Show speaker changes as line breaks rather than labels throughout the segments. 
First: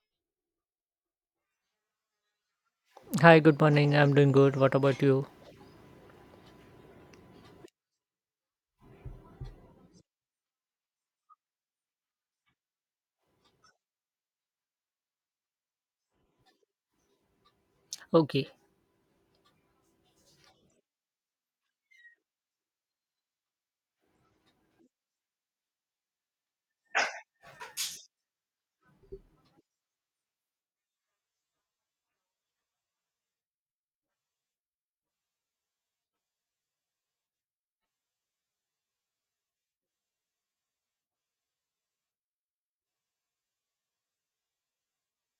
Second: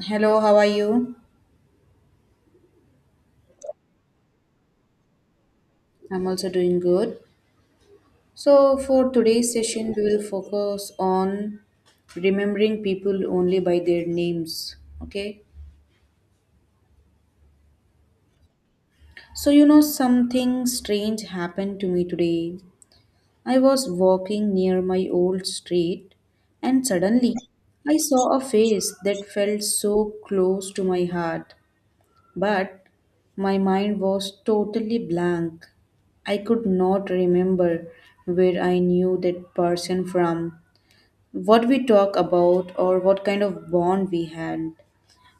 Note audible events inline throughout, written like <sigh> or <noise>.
Hello, how are you?
Hi, good morning. I'm doing good. What about you?
I'm also doing good. So, for today's session, we will focus on remembering people only by their names. Okay.
Okay.
So, you know, something strange happened to me today. I was walking near my old street, and suddenly I saw a face that felt so close to my heart. But my mind was totally blank. I could not remember where I knew that person from, what we talked about, or what kind of bond we had.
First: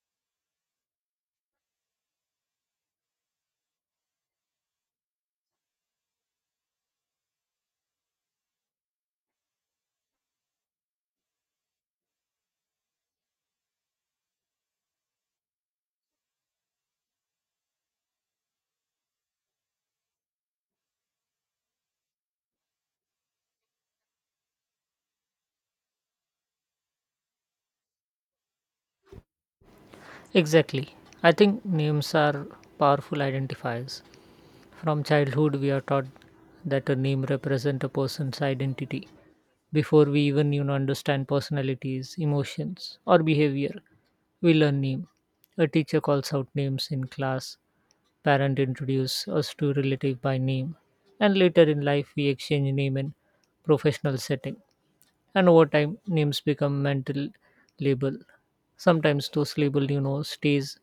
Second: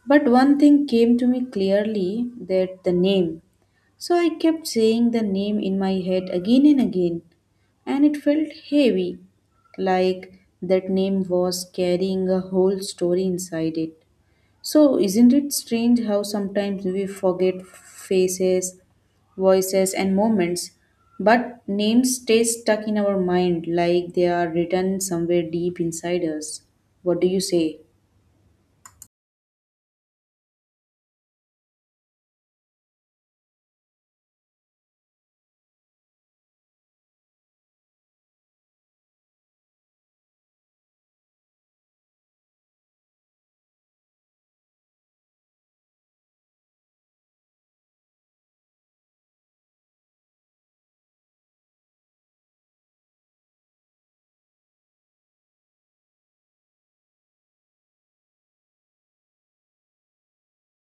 But one thing came to me clearly that the name. So I kept saying the name in my head again and again, and it felt heavy, like that name was carrying a whole story inside it. So, isn't it strange how sometimes we forget faces, voices, and moments, but names stay stuck in our mind like they are written somewhere deep inside us? What do you say?
Exactly. I think names are powerful identifiers. From childhood, we are taught that a name represents a person's identity before we even understand personalities, emotions, or behavior. We learn name. A teacher calls out names in class. Parent introduce us to relative by name, and later in life we exchange name in professional setting. And over time, names become mental label. Sometimes those label stays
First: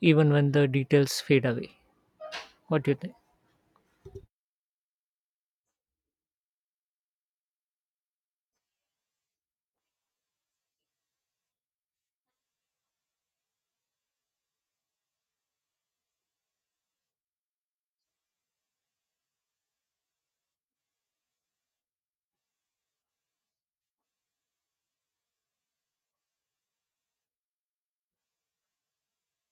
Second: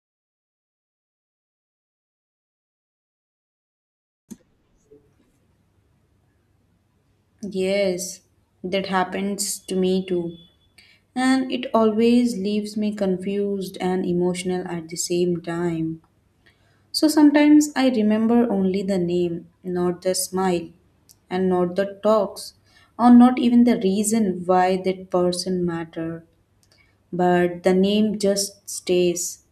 even when the details fade away. What do you think?
Yes, that happens to me too. And it always leaves me confused and emotional at the same time. So sometimes I remember only the name, not the smile, and not the talks, or not even the reason why that person mattered. But the name just stays.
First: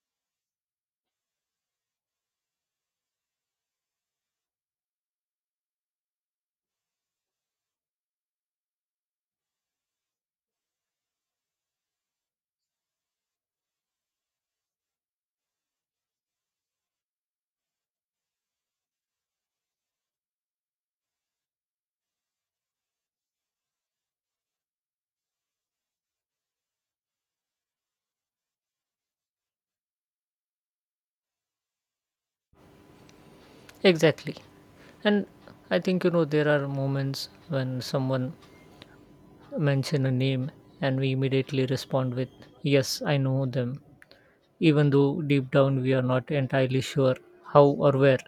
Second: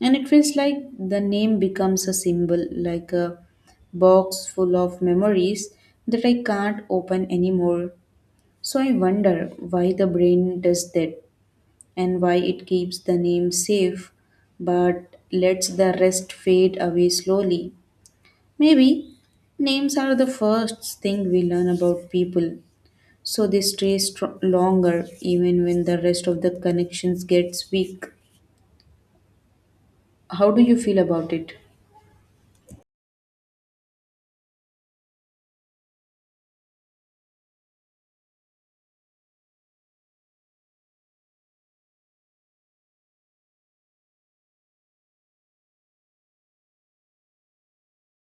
And it feels like the name becomes a symbol, like a box full of memories that I can't open anymore. So I wonder why the brain does that and why it keeps the name safe but lets the rest fade away slowly. Maybe names are the first thing we learn about people, so they stay longer even when the rest of the connections gets weak. How do you feel about it?
Exactly. And I think, there are moments when someone mention a name and we immediately respond with, yes, I know them, even though deep down we are not entirely sure how or where.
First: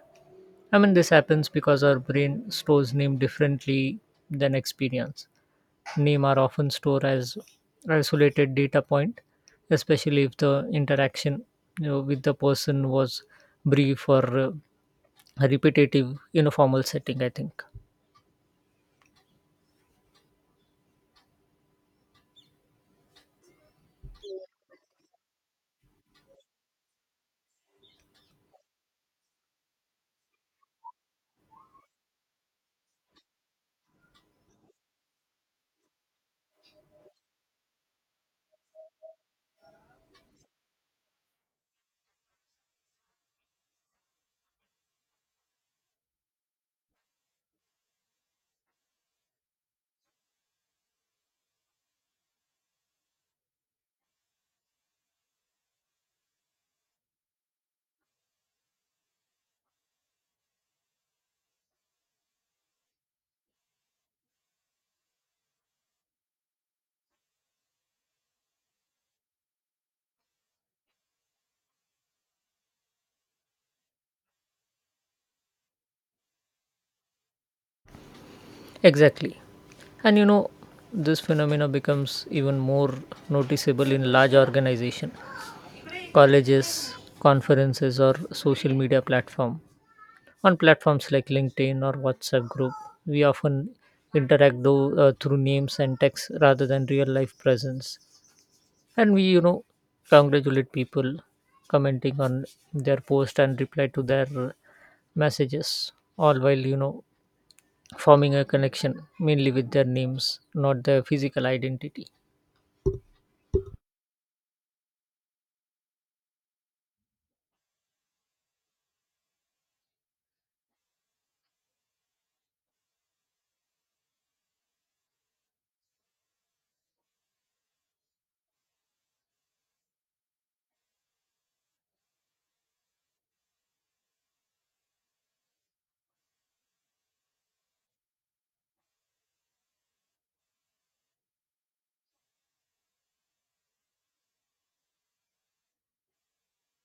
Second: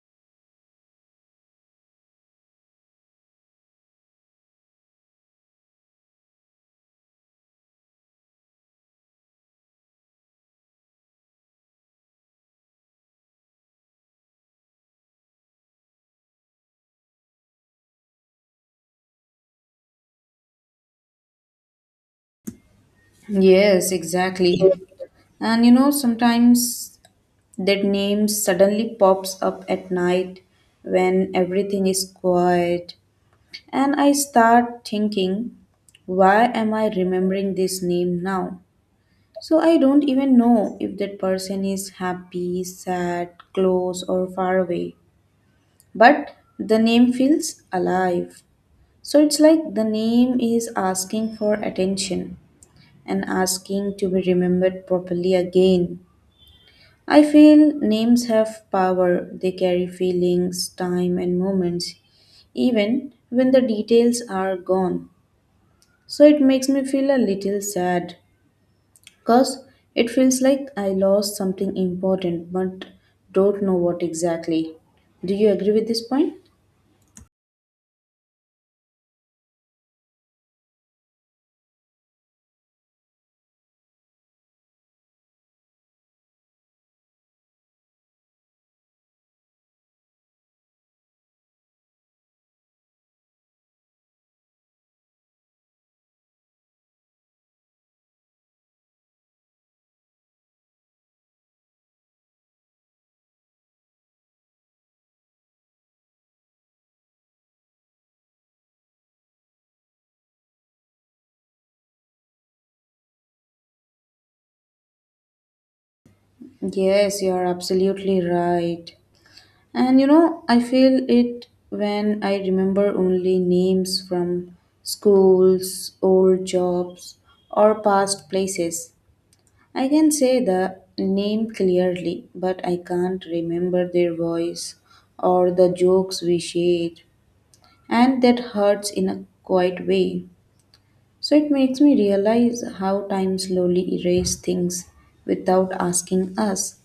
I mean, this happens because our brain stores name differently than experience. Name are often stored as isolated data point, especially if the interaction with the person was brief or repetitive in a formal setting, I think.
Yes, exactly. And you know, sometimes that name suddenly pops up at night when everything is quiet. And I start thinking, why am I remembering this name now? So I don't even know if that person is happy, sad, close, or far away. But the name feels alive. So it's like the name is asking for attention and asking to be remembered properly again. I feel names have power, they carry feelings, time, and moments, even when the details are gone. So it makes me feel a little sad, cause it feels like I lost something important but don't know what exactly. Do you agree with this point?
Exactly. And this phenomena becomes even more noticeable in large organizations, colleges, conferences, or social media platform. On platforms like LinkedIn or WhatsApp group, we often interact through names and text rather than real life presence. And we, congratulate people commenting on their post and reply to their messages, all while, forming a connection mainly with their names, not their physical identity.
Yes, you are absolutely right. And you know, I feel it when I remember only names from schools, old jobs, or past places. I can say the name clearly, but I can't remember their voice or the jokes we shared. And that hurts in a quiet way. So it makes me realize how time slowly erases things without asking us.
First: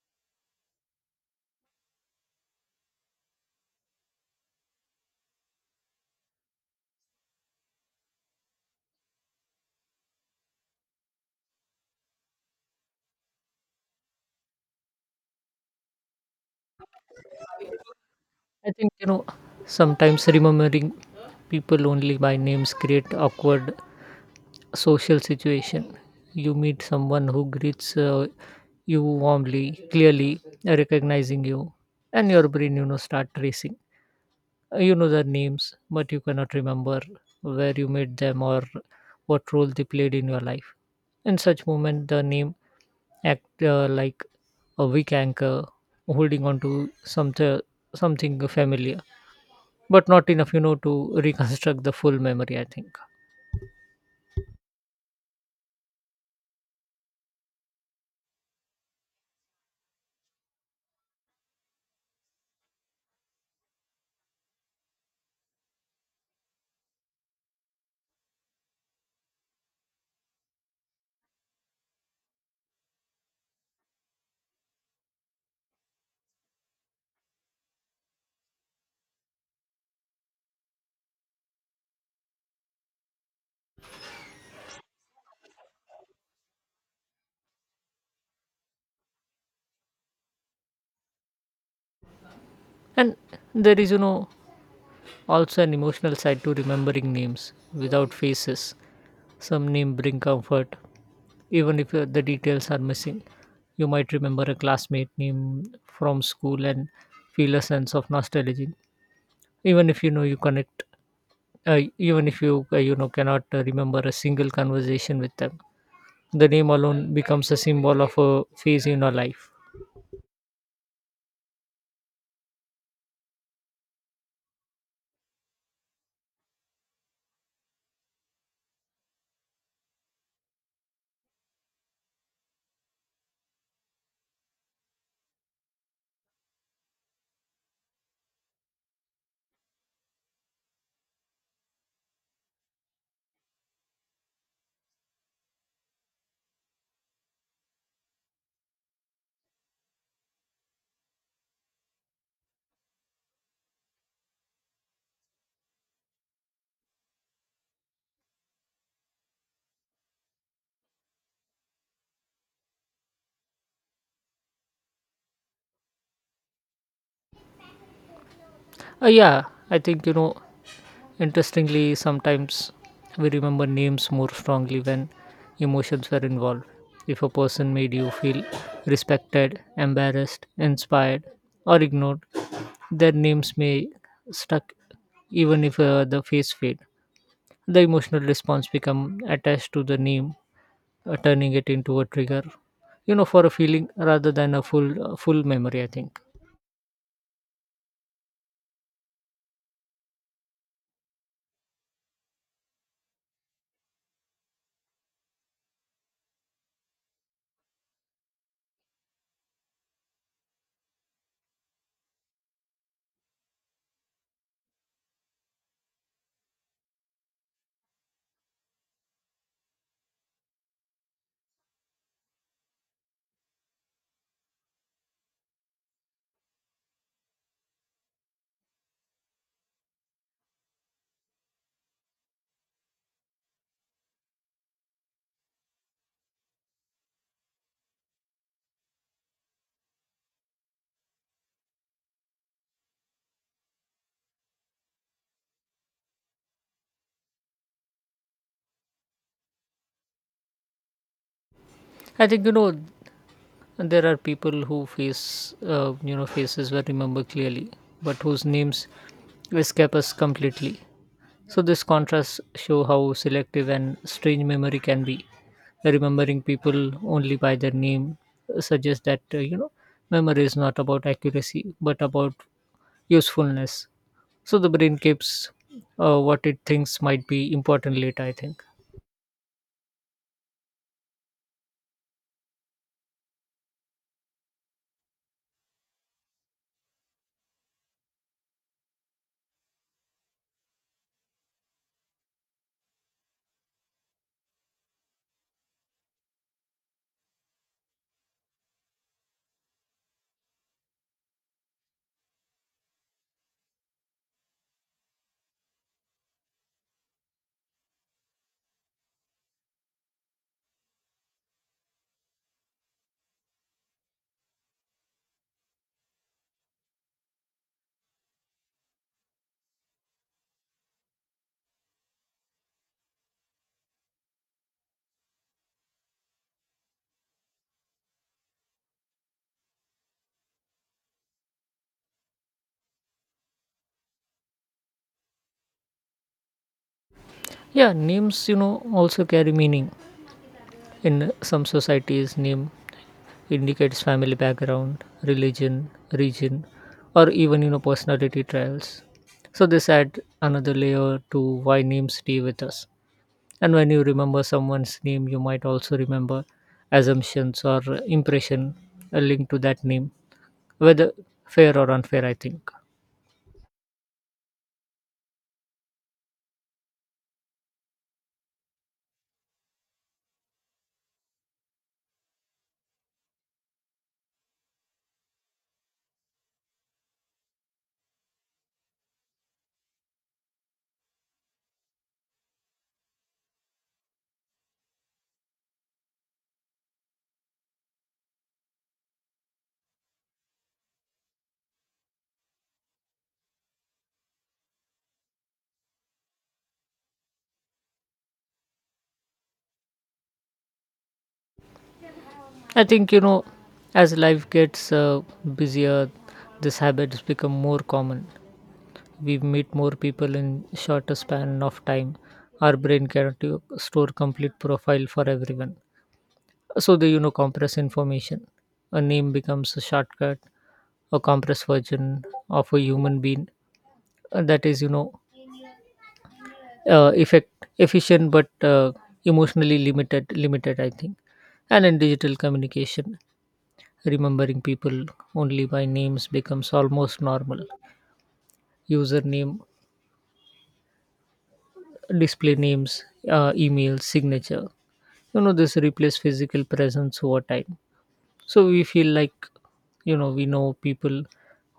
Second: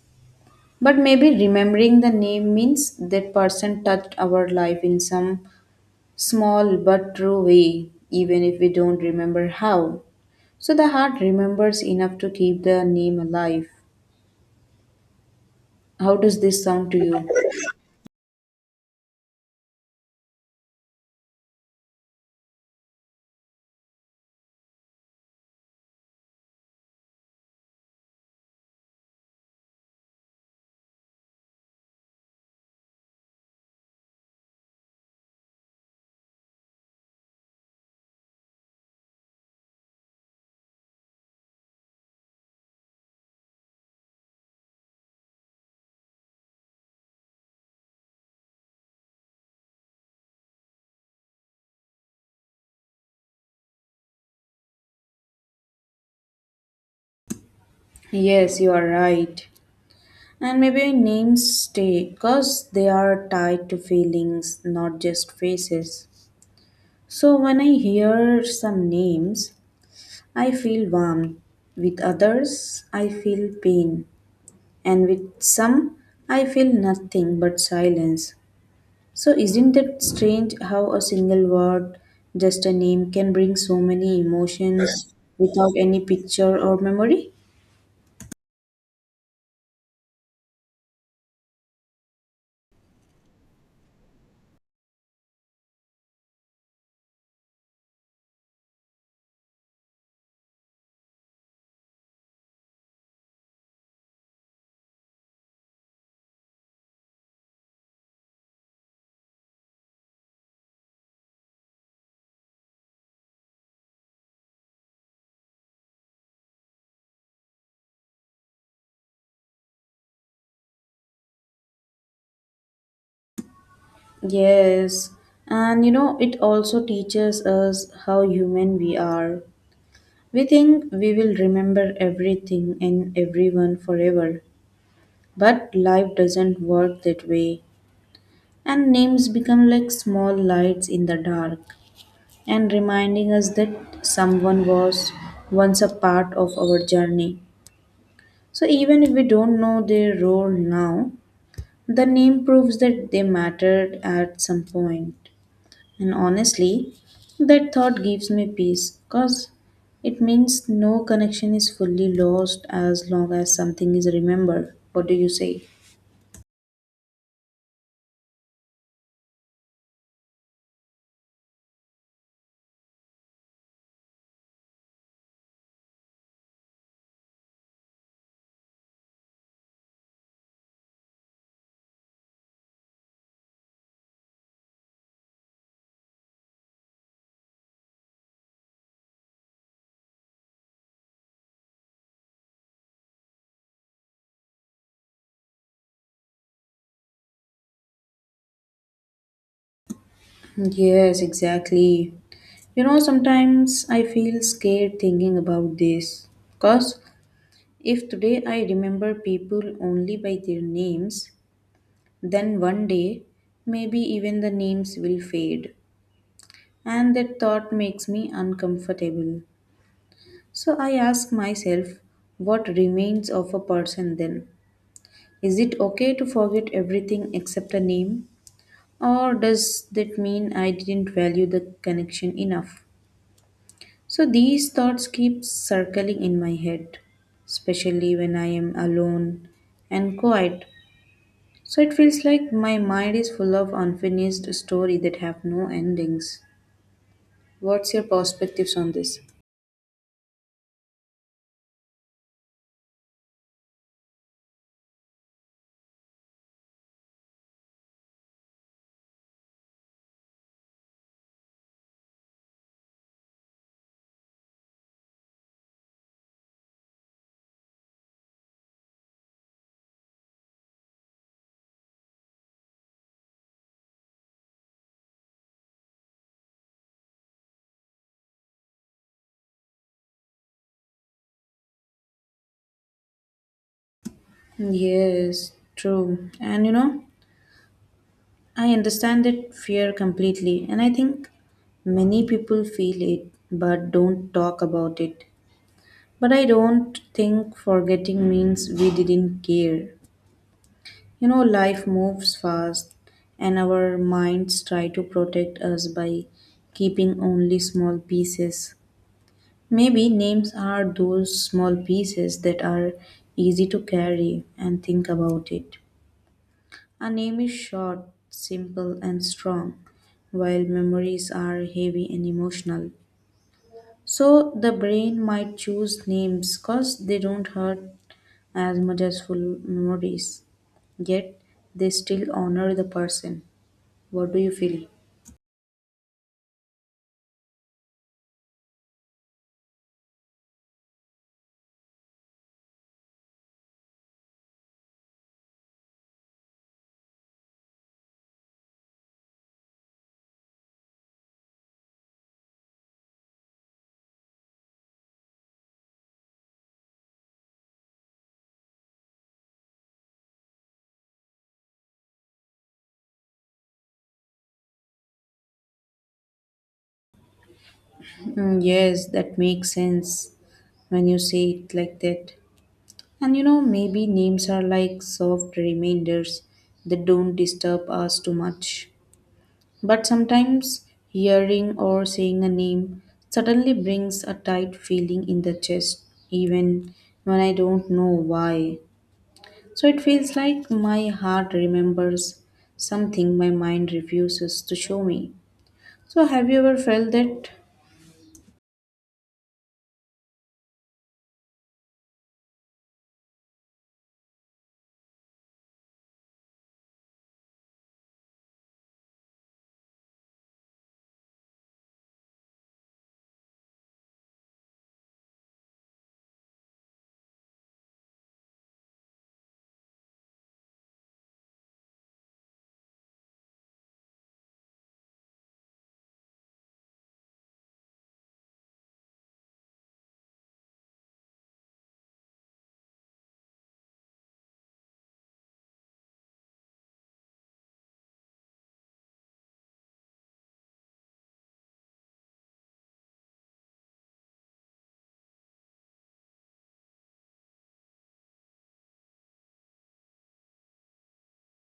But maybe remembering the name means that person touched our life in some small but true way, even if we don't remember how. So the heart remembers enough to keep the name alive. How does this sound to you?
I think sometimes remembering people only by names create awkward social situation. You meet someone who greets you warmly, clearly recognizing you, and your brain start racing. You know their names, but you cannot remember where you met them or what role they played in your life. In such moment, the name act like a weak anchor holding on to something familiar, but not enough, to <laughs> reconstruct the full memory, I think.
Yes, you are right. And maybe names stay because they are tied to feelings, not just faces. So when I hear some names, I feel warmth. With others, I feel pain. And with some, I feel nothing but silence. So isn't it strange how a single word, just a name, can bring so many emotions without any picture or memory?
And there is, also an emotional side to remembering names without faces. Some name bring comfort, even if the details are missing. You might remember a classmate name from school and feel a sense of nostalgia, even if you know you connect, even if you you know cannot remember a single conversation with them. The name alone becomes a symbol of a phase in your life.
Yes, and you know, it also teaches us how human we are. We think we will remember everything and everyone forever, but life doesn't work that way, and names become like small lights in the dark and reminding us that someone was once a part of our journey. So, even if we don't know their role now, the name proves that they mattered at some point. And honestly, that thought gives me peace because it means no connection is fully lost as long as something is remembered. What do you say?
Yeah, I think interestingly, sometimes we remember names more strongly when emotions were involved. If a person made you feel respected, embarrassed, inspired, or ignored, their names may stuck even if the face fade. The emotional response become attached to the name, turning it into a trigger for a feeling rather than a full memory, I think.
Yes, exactly. You know, sometimes I feel scared thinking about this. Because if today I remember people only by their names, then one day maybe even the names will fade. And that thought makes me uncomfortable. So I ask myself, what remains of a person then? Is it okay to forget everything except a name? Or does that mean I didn't value the connection enough? So these thoughts keep circling in my head, especially when I am alone and quiet. So it feels like my mind is full of unfinished story that have no endings. What's your perspectives on this?
I think you know And there are people who faces were remember clearly but whose names escape us completely. So this contrast show how selective and strange memory can be. Remembering people only by their name suggests that memory is not about accuracy but about usefulness. So the brain keeps what it thinks might be important later, I think.
Yes, true. And you know, I understand that fear completely, and I think many people feel it but don't talk about it. But I don't think forgetting means we didn't care. You know, life moves fast, and our minds try to protect us by keeping only small pieces. Maybe names are those small pieces that are easy to carry and think about it. A name is short, simple, and strong, while memories are heavy and emotional. So the brain might choose names because they don't hurt as much as full memories. Yet they still honor the person. What do you feel?
Yeah, names also carry meaning. In some societies, name indicates family background, religion, region, or even personality traits. So this add another layer to why names stay with us. And when you remember someone's name, you might also remember assumptions or impression linked to that name, whether fair or unfair, I think.
Mm, yes, that makes sense when you say it like that. And you know, maybe names are like soft reminders that don't disturb us too much. But sometimes hearing or seeing a name suddenly brings a tight feeling in the chest, even when I don't know why. So it feels like my heart remembers something my mind refuses to show me. So have you ever felt that?
I think as life gets busier, these habits become more common. We meet more people in shorter span of time. Our brain cannot store complete profile for everyone, so they compress information. A name becomes a shortcut, a compressed version of a human being that is you know effect efficient but emotionally limited, I think. And in digital communication, remembering people only by names becomes almost normal. Username, display names, email signature, this replace physical presence over time. So we feel like we know people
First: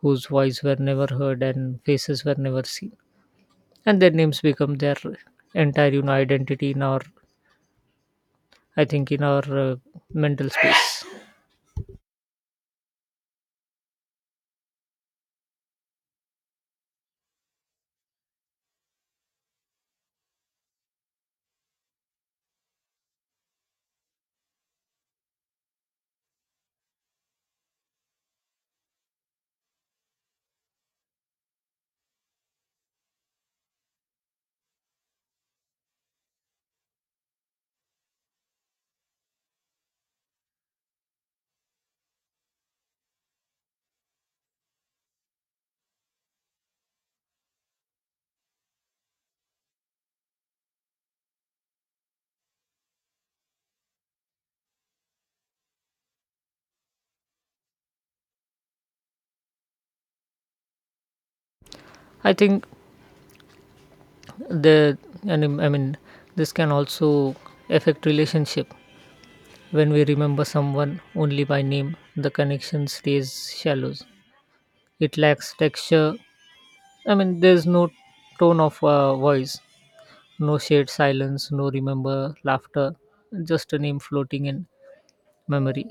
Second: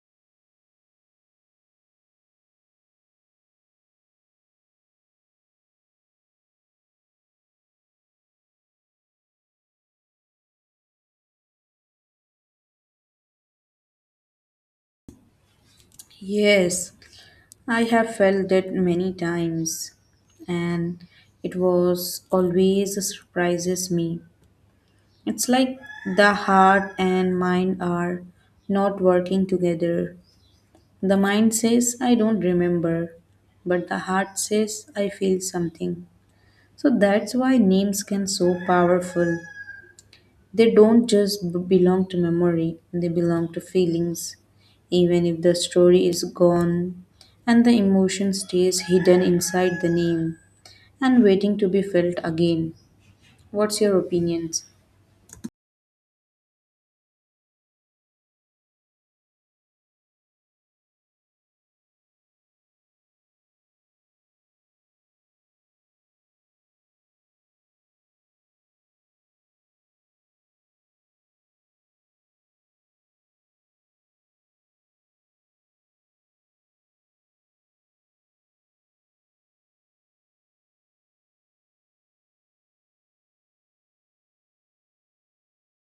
whose voice were never heard and faces were never seen, and their names become their entire identity in our mental space.
Yes, I have felt that many times and it was always surprises me. It's like the heart and mind are not working together. The mind says, I don't remember, but the heart says, I feel something. So that's why names can so powerful. They don't just belong to memory, they belong to feelings. Even if the story is gone and the emotion stays hidden inside the name and waiting to be felt again. What's your opinion?
I think the and I mean this can also affect relationship. When we remember someone only by name, the connection stays shallow. It lacks texture. I mean, there's no tone of voice. No shared silence, no remember laughter, just a name floating in memory.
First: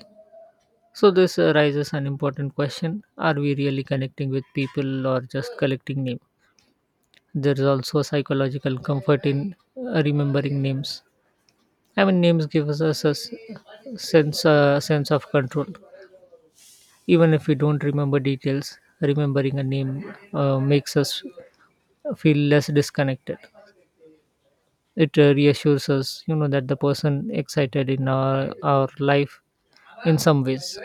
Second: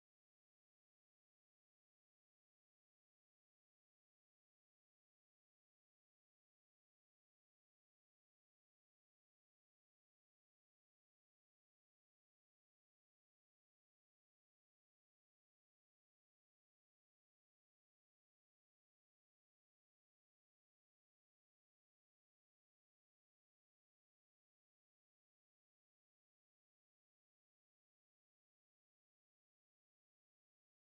So, this raises an important question. Are we really connecting with people or just collecting names? There is also psychological comfort in remembering names. I mean, names give us a sense of control. Even if we don't remember details, remembering a name makes us feel less disconnected. It reassures us, that the person excited in our life in some ways.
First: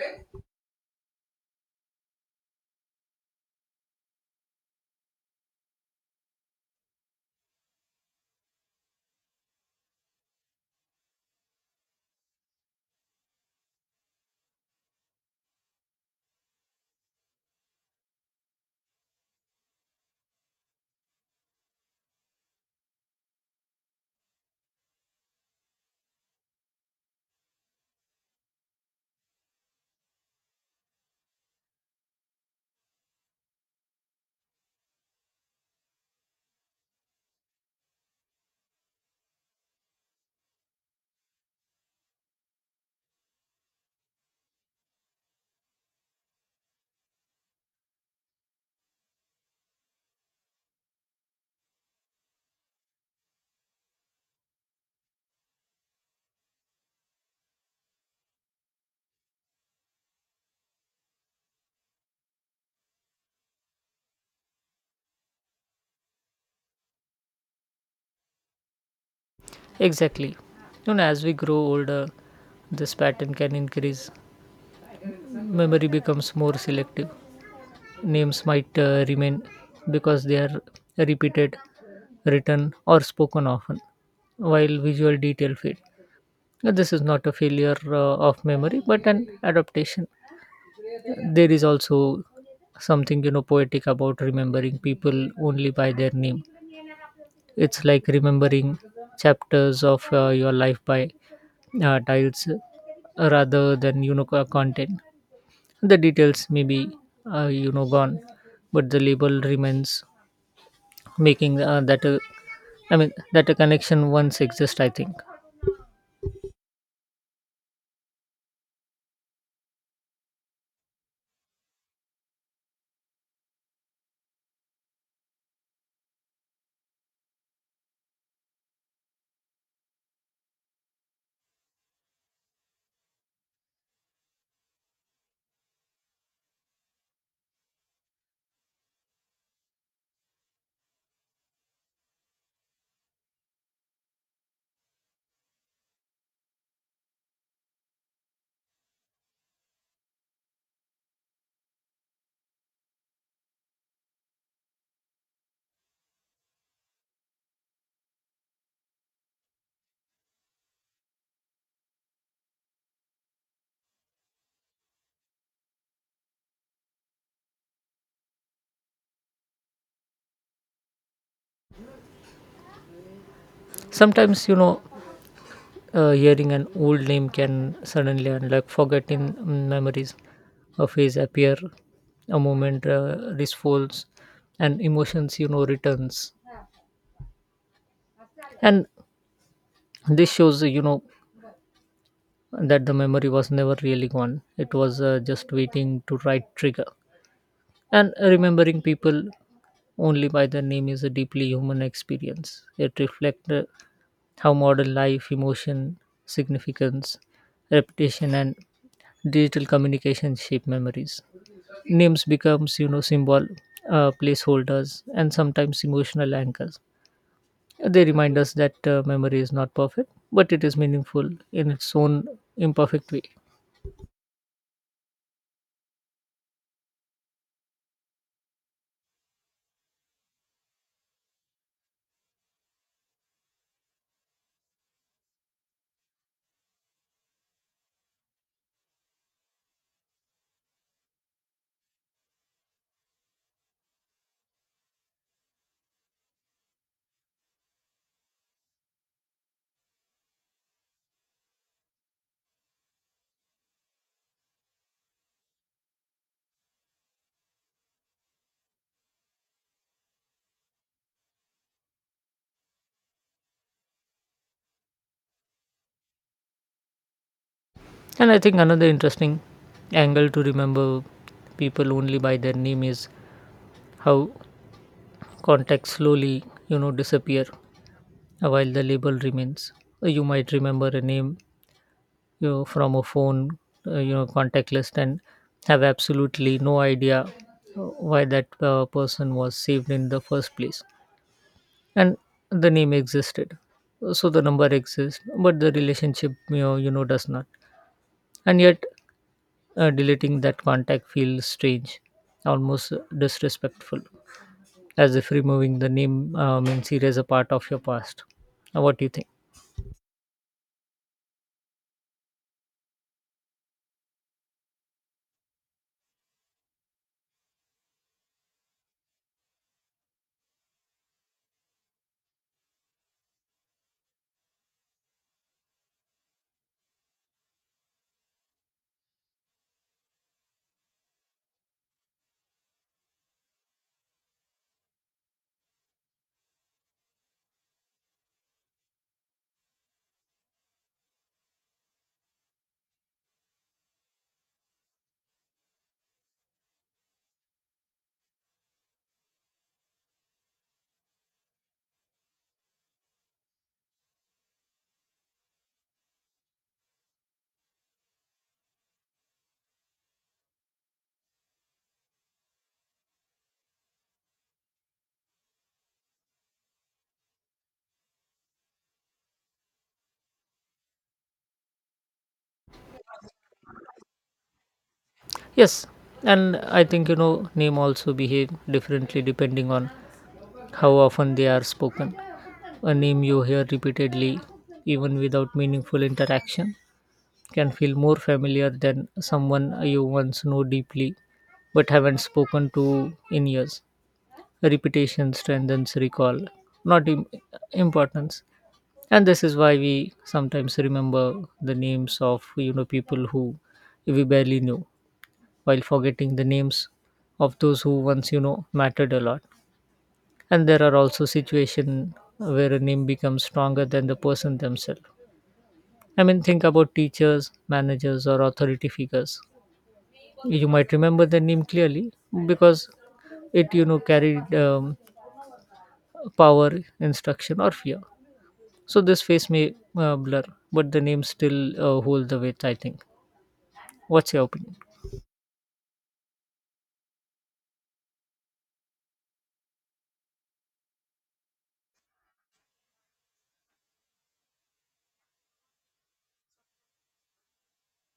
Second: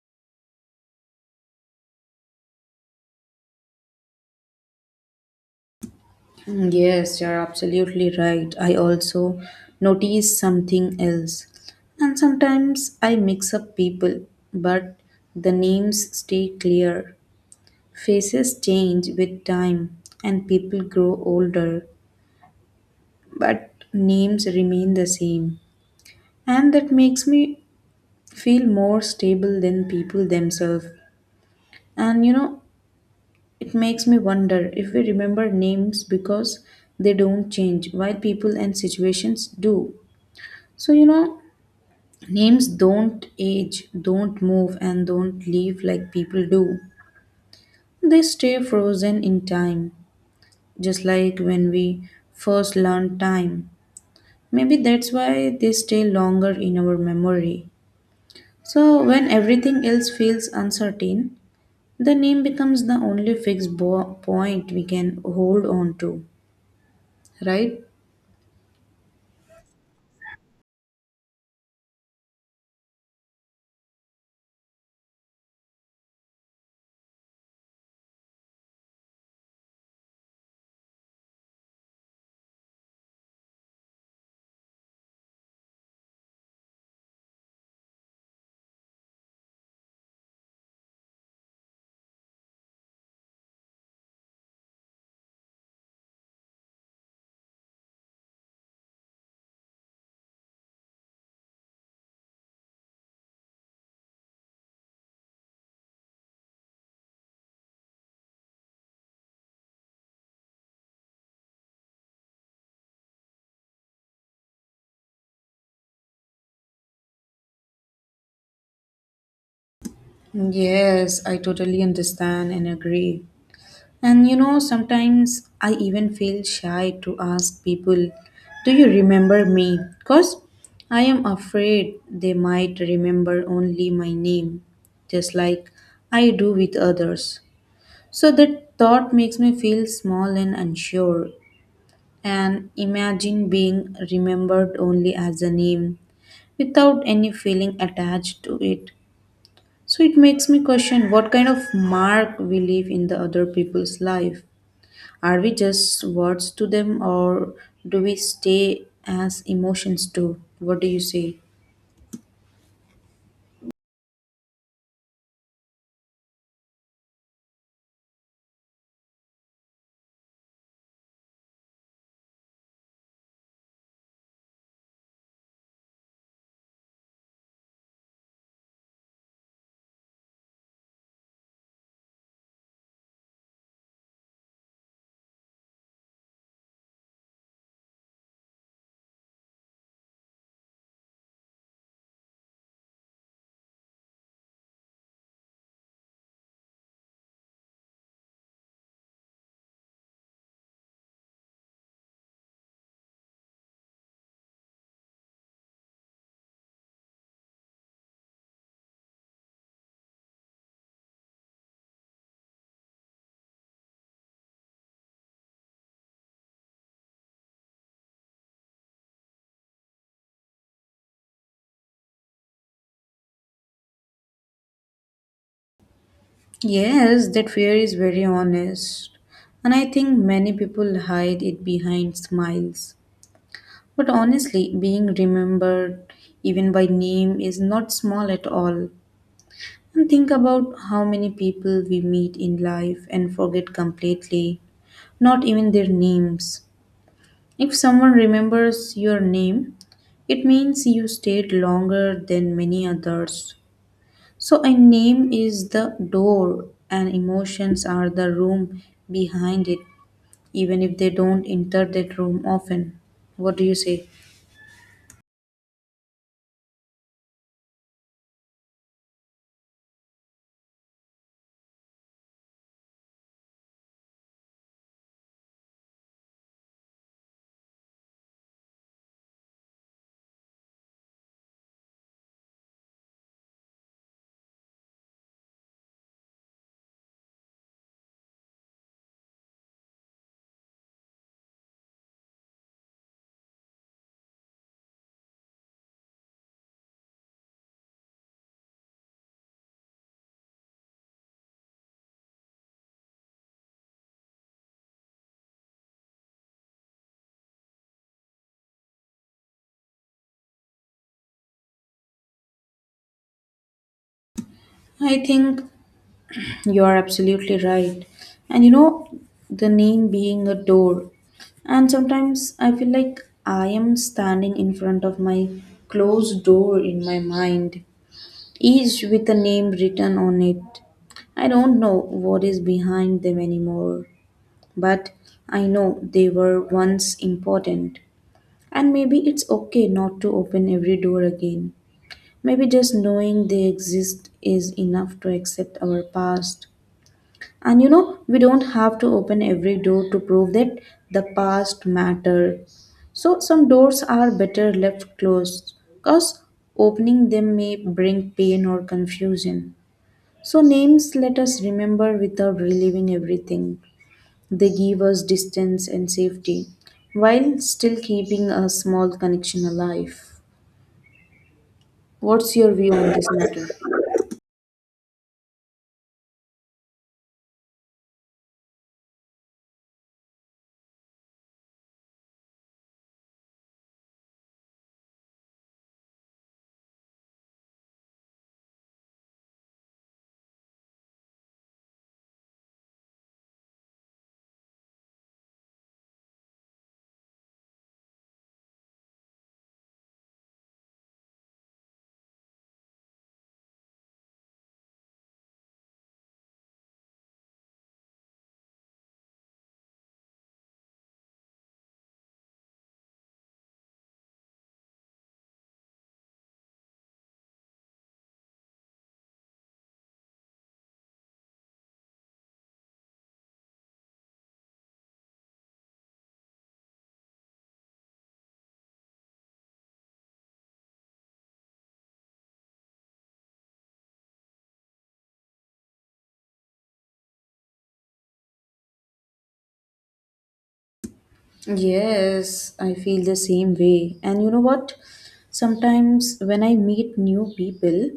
Mm, yes, you're absolutely right. I also notice something else. And sometimes I mix up people, but the names stay clear. Faces change with time, and people grow older, but names remain the same. And that makes me feel more stable than people themselves. And you know, it makes me wonder if we remember names because they don't change, while people and situations do. So, you know, names don't age, don't move, and don't leave like people do. They stay frozen in time, just like when we first learned time. Maybe that's why they stay longer in our memory. So, when everything else feels uncertain, the name becomes the only fixed point we can hold on to, right?
Exactly, as we grow older, this pattern can increase. Memory becomes more selective. Names might remain because they are repeated, written or spoken often, while visual detail fade. Now, this is not a failure of memory but an adaptation. There is also something poetic about remembering people only by their name. It's like remembering chapters of your life by tiles rather than content. The details may be gone, but the label remains, making that a connection once exists, I think.
Yes, I totally understand and agree. And you know, sometimes I even feel shy to ask people, do you remember me? Because I am afraid they might remember only my name, just like I do with others. So that thought makes me feel small and unsure. And imagine being remembered only as a name without any feeling attached to it. So it makes me question what kind of mark we leave in the other people's life. Are we just words to them or do we stay as emotions too? What do you say?
Sometimes hearing an old name can suddenly unlock forgotten memories. A face appear, a moment refolds, and emotions returns. And this shows that the memory was never really gone. It was just waiting to right trigger. And remembering people only by their name is a deeply human experience. It reflects how modern life, emotion, significance, reputation, and digital communication shape memories. Names becomes, symbol, placeholders, and sometimes emotional anchors. They remind us that memory is not perfect, but it is meaningful in its own imperfect way.
Yes, that fear is very honest. And I think many people hide it behind smiles. But honestly, being remembered even by name is not small at all. And think about how many people we meet in life and forget completely, not even their names. If someone remembers your name, it means you stayed longer than many others. So, a name is the door, and emotions are the room behind it, even if they don't enter that room often. What do you say?
And I think another interesting angle to remember people only by their name is how contacts slowly, disappear while the label remains. You might remember a name from a phone, contact list, and have absolutely no idea why that person was saved in the first place. And the name existed, so the number exists, but the relationship, does not. And yet, deleting that contact feels strange, almost disrespectful, as if removing the name means erase a part of your past. What do you think?
I think you are absolutely right. And you know, the name being a door. And sometimes I feel like I am standing in front of my closed door in my mind, each with a name written on it. I don't know what is behind them anymore, but I know they were once important. And maybe it's okay not to open every door again. Maybe just knowing they exist is enough to accept our past. And you know, we don't have to open every door to prove that the past mattered. So some doors are better left closed because opening them may bring pain or confusion. So, names let us remember without reliving everything. They give us distance and safety while still keeping a small connection alive. What's your view on this matter?
Yes, and I think name also behave differently depending on how often they are spoken. A name you hear repeatedly, even without meaningful interaction, can feel more familiar than someone you once know deeply but haven't spoken to in years. Repetition strengthens recall, not importance. And this is why we sometimes remember the names of people who we barely knew while forgetting the names of those who once mattered a lot. And there are also situations where a name becomes stronger than the person themselves. I mean, think about teachers, managers, or authority figures. You might remember the name clearly because it carried power, instruction, or fear. So this face may blur, but the name still hold the weight, I think. What's your opinion?
Yes, I feel the same way. And you know what? Sometimes when I meet new people,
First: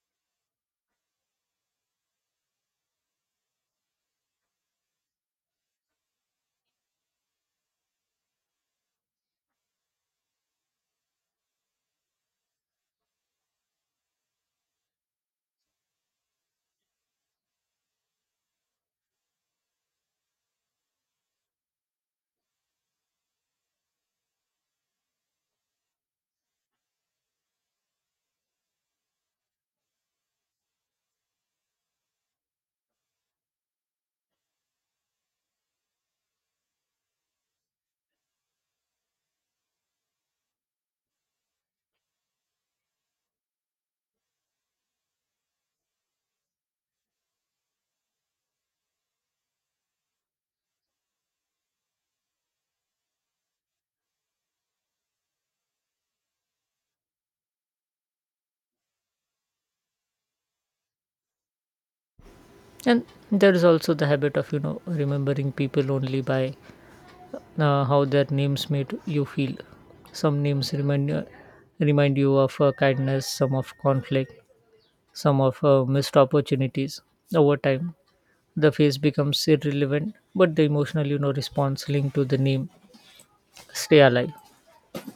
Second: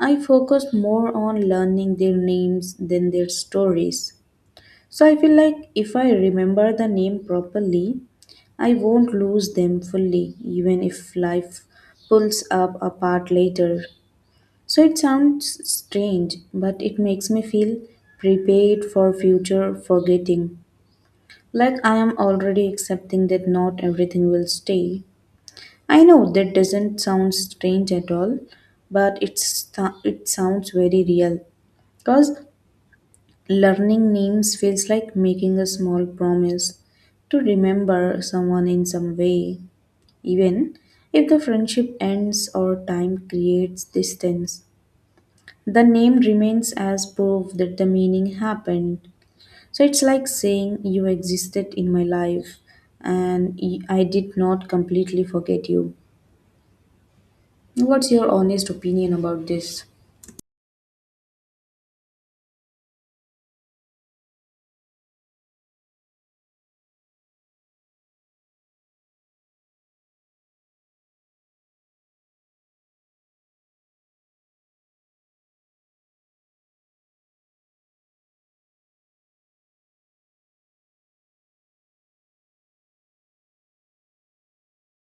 I focus more on learning their names than their stories. So I feel like if I remember the name properly, I won't lose them fully, even if life pulls up apart later. So it sounds strange, but it makes me feel prepared for future forgetting. Like I am already accepting that not everything will stay. I know that doesn't sound strange at all, but it sounds very real because learning names feels like making a small promise to remember someone in some way, even if the friendship ends or time creates distance. The name remains as proof that the meaning happened. So it's like saying you existed in my life and I did not completely forget you. What's your honest opinion about this?
And there is also the habit of remembering people only by how their names made you feel. Some names remind you of kindness, some of conflict, some of missed opportunities. Over time, the face becomes irrelevant, but the emotional response linked to the name stay alive.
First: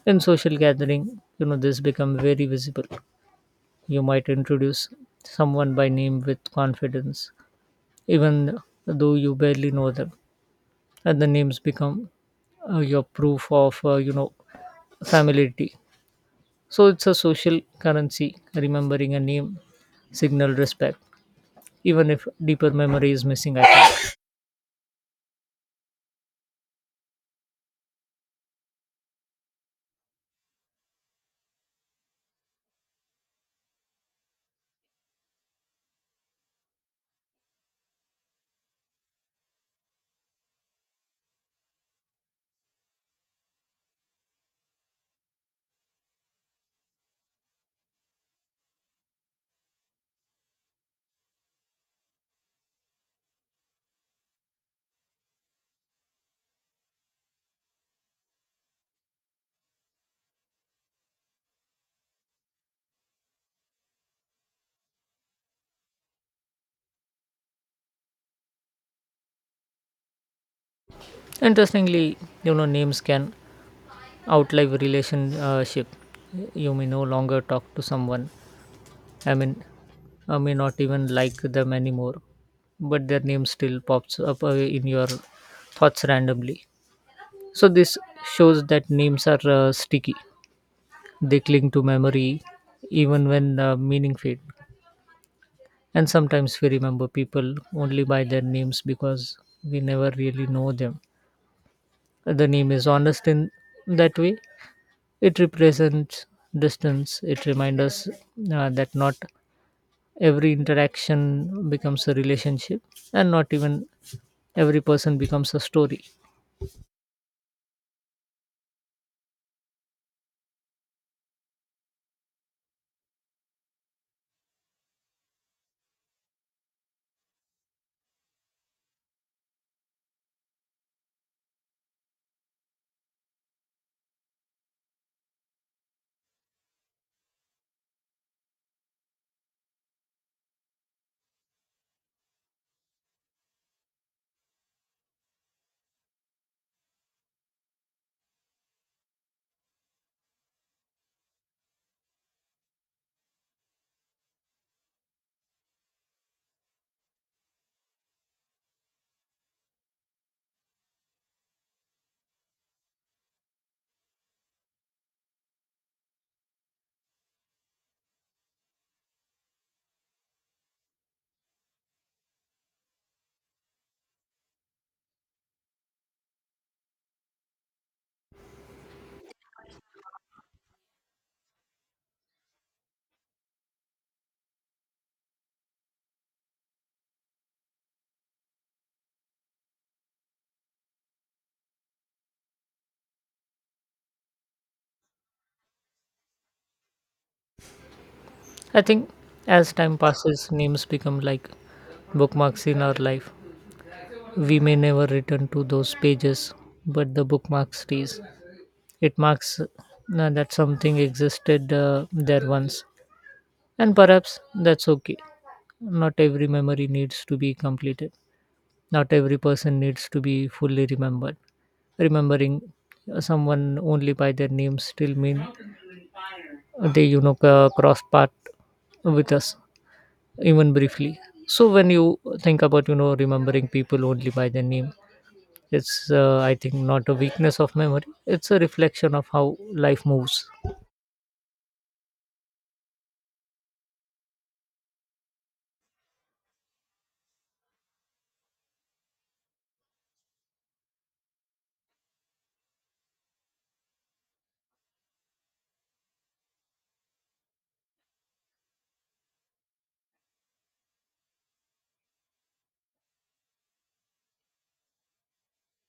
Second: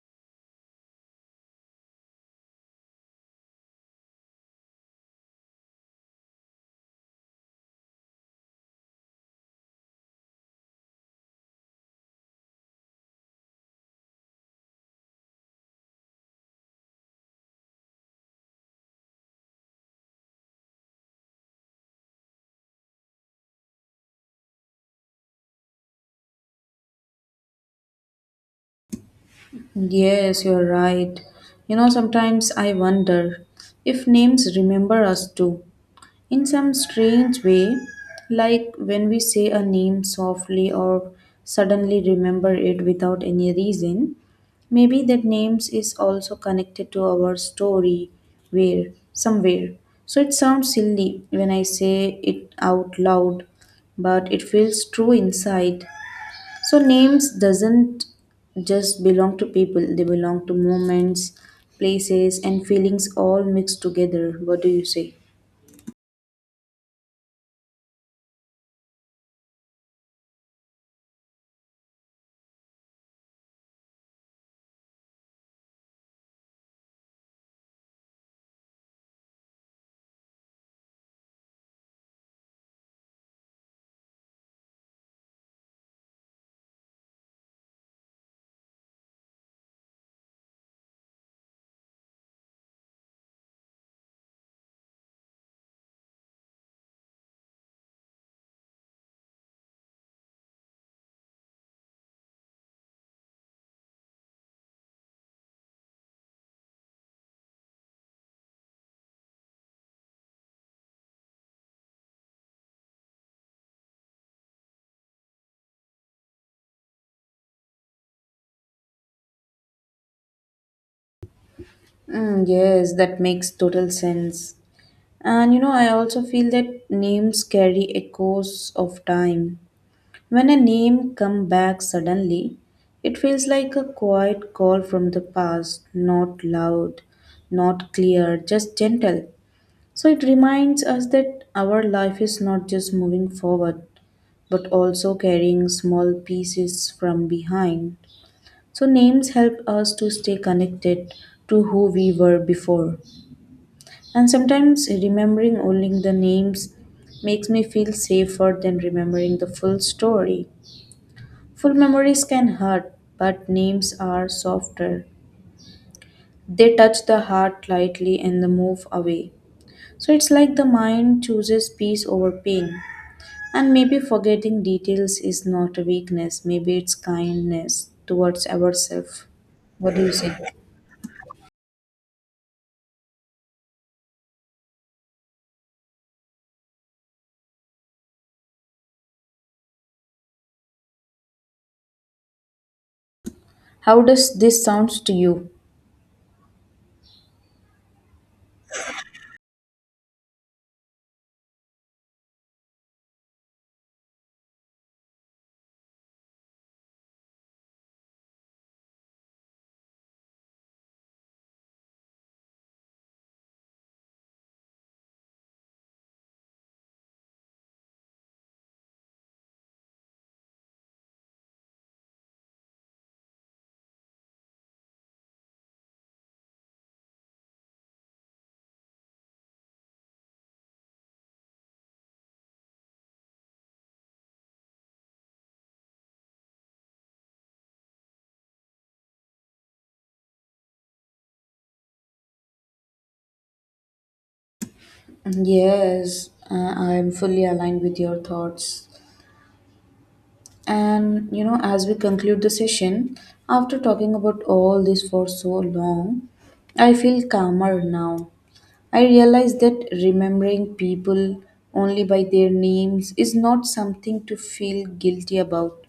In social gathering, this become very visible. You might introduce someone by name with confidence, even though you barely know them, and the names become your proof of familiarity. So it's a social currency. Remembering a name signal respect, even if deeper memory is missing, I think.
Yes, you're right. You know, sometimes I wonder if names remember us too, in some strange way, like when we say a name softly or suddenly remember it without any reason. Maybe that names is also connected to our story where somewhere. So it sounds silly when I say it out loud, but it feels true inside. So names doesn't just belong to people, they belong to moments, places and feelings all mixed together. What do you say?
Interestingly, names can outlive relationship. You may no longer talk to someone. I mean, I may not even like them anymore, but their name still pops up in your thoughts randomly. So this shows that names are sticky. They cling to memory even when meaning fade. And sometimes we remember people only by their names because we never really know them. The name is honest in that way. It represents distance. It reminds us that not every interaction becomes a relationship and not even every person becomes a story.
Mm, yes, that makes total sense. And you know, I also feel that names carry echoes of time. When a name come back suddenly, it feels like a quiet call from the past, not loud, not clear, just gentle. So it reminds us that our life is not just moving forward, but also carrying small pieces from behind. So names help us to stay connected to who we were before. And sometimes remembering only the names makes me feel safer than remembering the full story. Full memories can hurt, but names are softer. They touch the heart lightly and then move away. So it's like the mind chooses peace over pain. And maybe forgetting details is not a weakness, maybe it's kindness towards ourselves. What do you say? How does this sounds to you?
I think as time passes, names become like bookmarks in our life. We may never return to those pages, but the bookmark stays. It marks that something existed there once. And perhaps that's okay. Not every memory needs to be completed. Not every person needs to be fully remembered. Remembering someone only by their name still mean they cross path with us even briefly. So when you think about remembering people only by their name, it's I think not a weakness of memory. It's a reflection of how life moves.
Yes, I am fully aligned with your thoughts. And you know, as we conclude the session, after talking about all this for so long, I feel calmer now. I realize that remembering people only by their names is not something to feel guilty about.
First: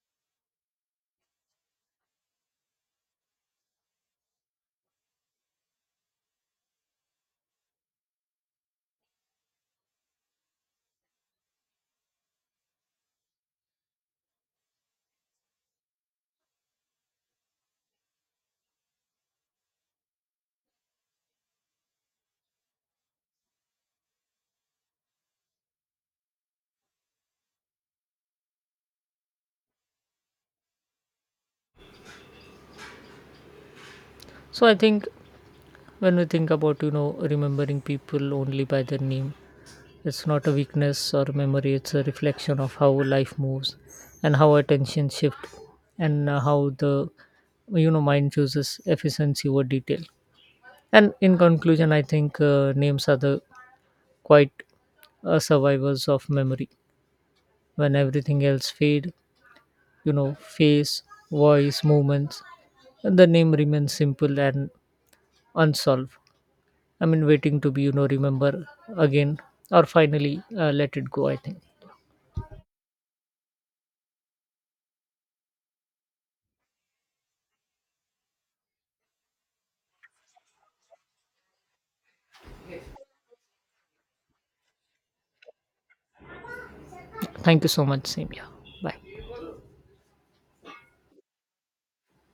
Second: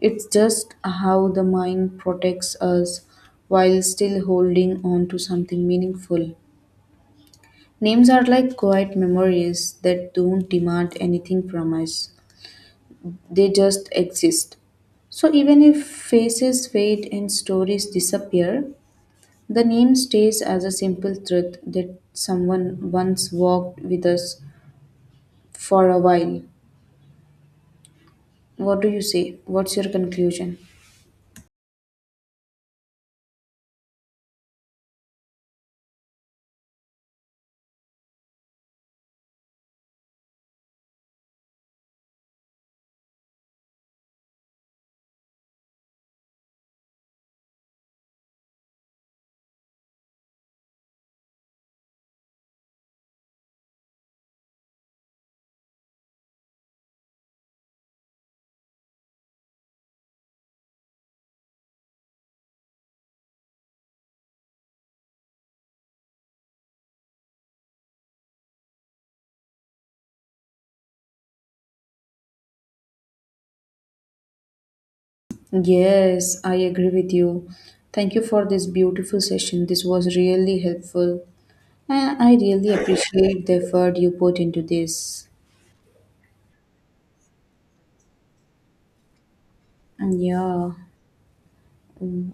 It's just how the mind protects us while still holding on to something meaningful. Names are like quiet memories that don't demand anything from us, they just exist. So even if faces fade and stories disappear, the name stays as a simple truth that someone once walked with us for a while. What do you say? What's your conclusion?
So I think when we think about remembering people only by their name, it's not a weakness or memory. It's a reflection of how life moves, and how attention shift, and how the mind chooses efficiency over detail. And in conclusion, I think names are the quite survivors of memory. When everything else fade, face, voice, movements, and the name remains simple and unsolved. I mean, waiting to be, remember again or finally let it go, I think.
Yes, I agree with you. Thank you for this beautiful session. This was really helpful. And I really appreciate the effort you put into this.
Thank you so much, Samia. Bye.
And yeah, mm,